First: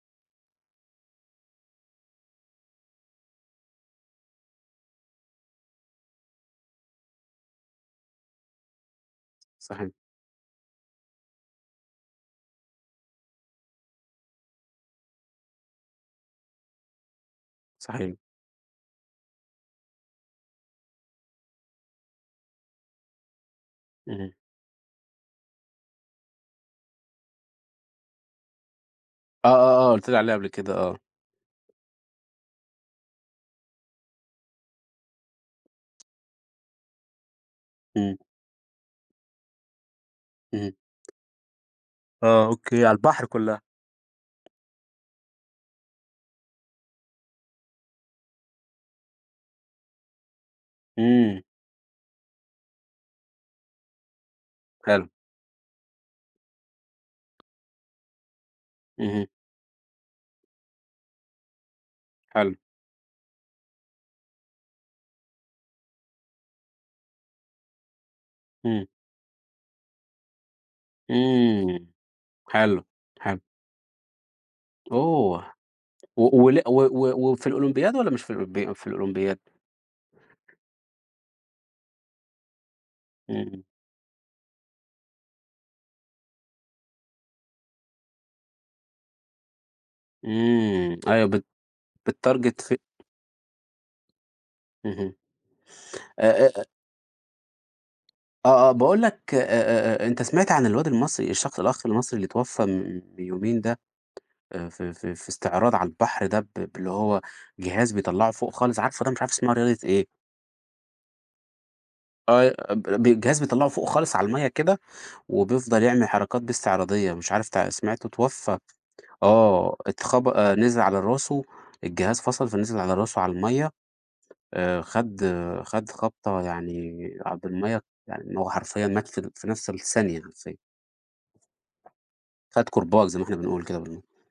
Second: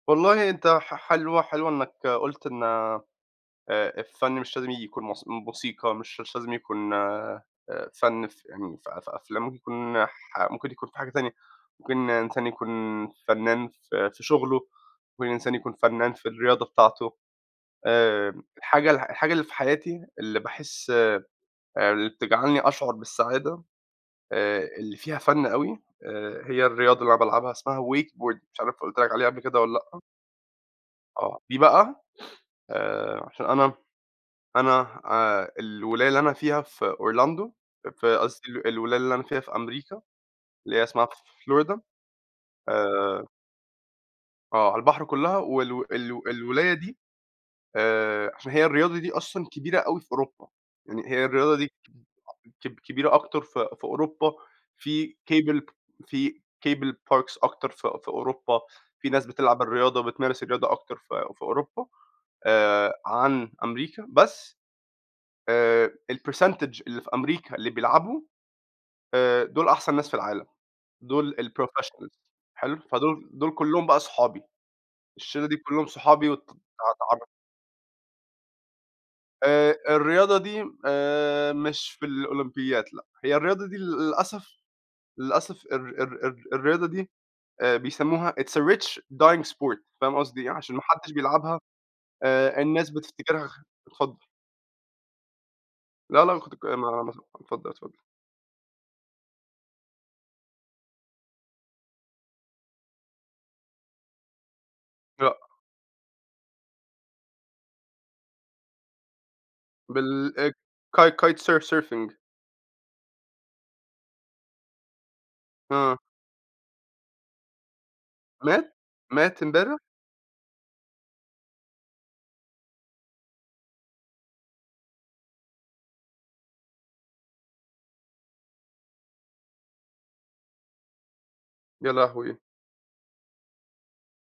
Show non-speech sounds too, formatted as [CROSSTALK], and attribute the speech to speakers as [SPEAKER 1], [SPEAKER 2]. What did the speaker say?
[SPEAKER 1] والله أنت ح ح حلو، حلو إنّك قُلت إن آآ، الفن مش لازم ييجي يكون موس موسيقى مش مش لازم يكون آآ، فن فيعني ف ف في أفلام
[SPEAKER 2] صحيح.
[SPEAKER 1] ممكن نح ممكن يكون في حاجة تانية، ممكن إنسان يكون فنان ف في شغلُه، ممكن إنسان يكون فنان في الرياضة بتاعتُه،
[SPEAKER 2] صحيح.
[SPEAKER 1] آآ، الحاجة الح الحاجة اللي في حياتي اللي باحس ب اللي بتجعلني أشعر بالسعادة
[SPEAKER 2] اهم.
[SPEAKER 1] آآ، اللي فيها فن أوي، آآ، هي الرياضة اللي أنا بالعبها اسمها wakeboard مش عارف قُلت لك عليها قبل
[SPEAKER 2] آه،
[SPEAKER 1] كده والَّا
[SPEAKER 2] آه، آه
[SPEAKER 1] لأ.
[SPEAKER 2] قُلت لي عليها قبل كده، آه.
[SPEAKER 1] آه، دي بقى [SNIFFS] آآ، عشان أنا أنا آآ، الولاية اللي أنا فيها في Orlando أ في
[SPEAKER 2] إمم.
[SPEAKER 1] قصدي الولاية اللي أنا من فيها في أمريكا
[SPEAKER 2] اهم.
[SPEAKER 1] اللي هي اسمها florida،
[SPEAKER 2] آه، أوكي، على البحر
[SPEAKER 1] آآ
[SPEAKER 2] كلّها.
[SPEAKER 1] آه، على البحر كلّها وال ال الولاية دي آآ، عشان هي الرياضة دي أصلًا كبيرة أوي في أوروبا، يعني هي
[SPEAKER 2] إمم.
[SPEAKER 1] الرياضة دي كب كب كبيرة أكتر ف في أوروبا
[SPEAKER 2] حلو.
[SPEAKER 1] في cable في cable parks أكتر ف في أوروبا، في ناس
[SPEAKER 2] اهم.
[SPEAKER 1] بتلعب الرياضة وبتمارس الرياضة أكتر ف في أوروبا
[SPEAKER 2] حلو.
[SPEAKER 1] آآ، عن أمريكا بس آآ، الpercentage اللي في أمريكا اللي بيلعبوا
[SPEAKER 2] إمم.
[SPEAKER 1] آآ، دُول أحسن ناس في العالم، دُول
[SPEAKER 2] إمم
[SPEAKER 1] الprofessionals حلو؟
[SPEAKER 2] حلو،
[SPEAKER 1] فدُول
[SPEAKER 2] حلو.
[SPEAKER 1] دُول كلّهم بقى صحابي الشِلّة
[SPEAKER 2] أوه!
[SPEAKER 1] دي كلّهم صحابي
[SPEAKER 2] وأ
[SPEAKER 1] وأت اتع
[SPEAKER 2] واللع و
[SPEAKER 1] اتعر
[SPEAKER 2] و وفي الأولمبياد والَّا مش في الأولمبي في الأولمبياد؟
[SPEAKER 1] آآ، الرياضة دي آآ، مش في الأولمبياد لأ، هي
[SPEAKER 2] اهم.
[SPEAKER 1] الرياضة دي لل للأسف، للأسف الر الر الر الرياضة دي آآ، بيسمّوها it's a rich dying sport فاهم قصدي إيه؟ عشان
[SPEAKER 2] اآمم،
[SPEAKER 1] محدش
[SPEAKER 2] أيوه بت
[SPEAKER 1] بيلعبها آآ،
[SPEAKER 2] بتتارجت فت
[SPEAKER 1] الناس بتفتكرها خ اتفضّل.
[SPEAKER 2] اهم، أ
[SPEAKER 1] لأ، لأ، خُد
[SPEAKER 2] أ أ
[SPEAKER 1] [UNINTELLIGIBLE] اتفضل، اتفضل.
[SPEAKER 2] آه، آه باقول لك أ أ أ أنت سمعت عن الواد المصري الشخص الأخ المصري اللي اتوفّى من بيومين ده، آآ، في في في
[SPEAKER 1] لأ.
[SPEAKER 2] استعراض على البحر ده ب باللي هو جهاز بيطلّعه فوق خالص عارفُه؟ والله مش عارف اسمها رياضة إيه.
[SPEAKER 1] بال أ kite kite surf surfing
[SPEAKER 2] أي أب ب الجهاز بيطلّعُه فوق خالص على المَيّة كده، وبيفضل
[SPEAKER 1] آه.
[SPEAKER 2] يعمل حركات بيه استعراضية، مش عارف تع سمعت اتوفّى،
[SPEAKER 1] مات؟! مات
[SPEAKER 2] آه،
[SPEAKER 1] امبارح؟
[SPEAKER 2] اتخب آآ، نزل على راسُه الجهاز فصل، فنزل على راسه على المَيّة آآ، خَد خَد خَد خبطة يعني على د المَيّة، هو حرفيًا مات في ال في نَفْس الثانية حرفيًا.
[SPEAKER 1] يا لهوي!
[SPEAKER 2] خَد كُرباج زي ما إحنا بنقول كده [UNINTELLIGIBLE]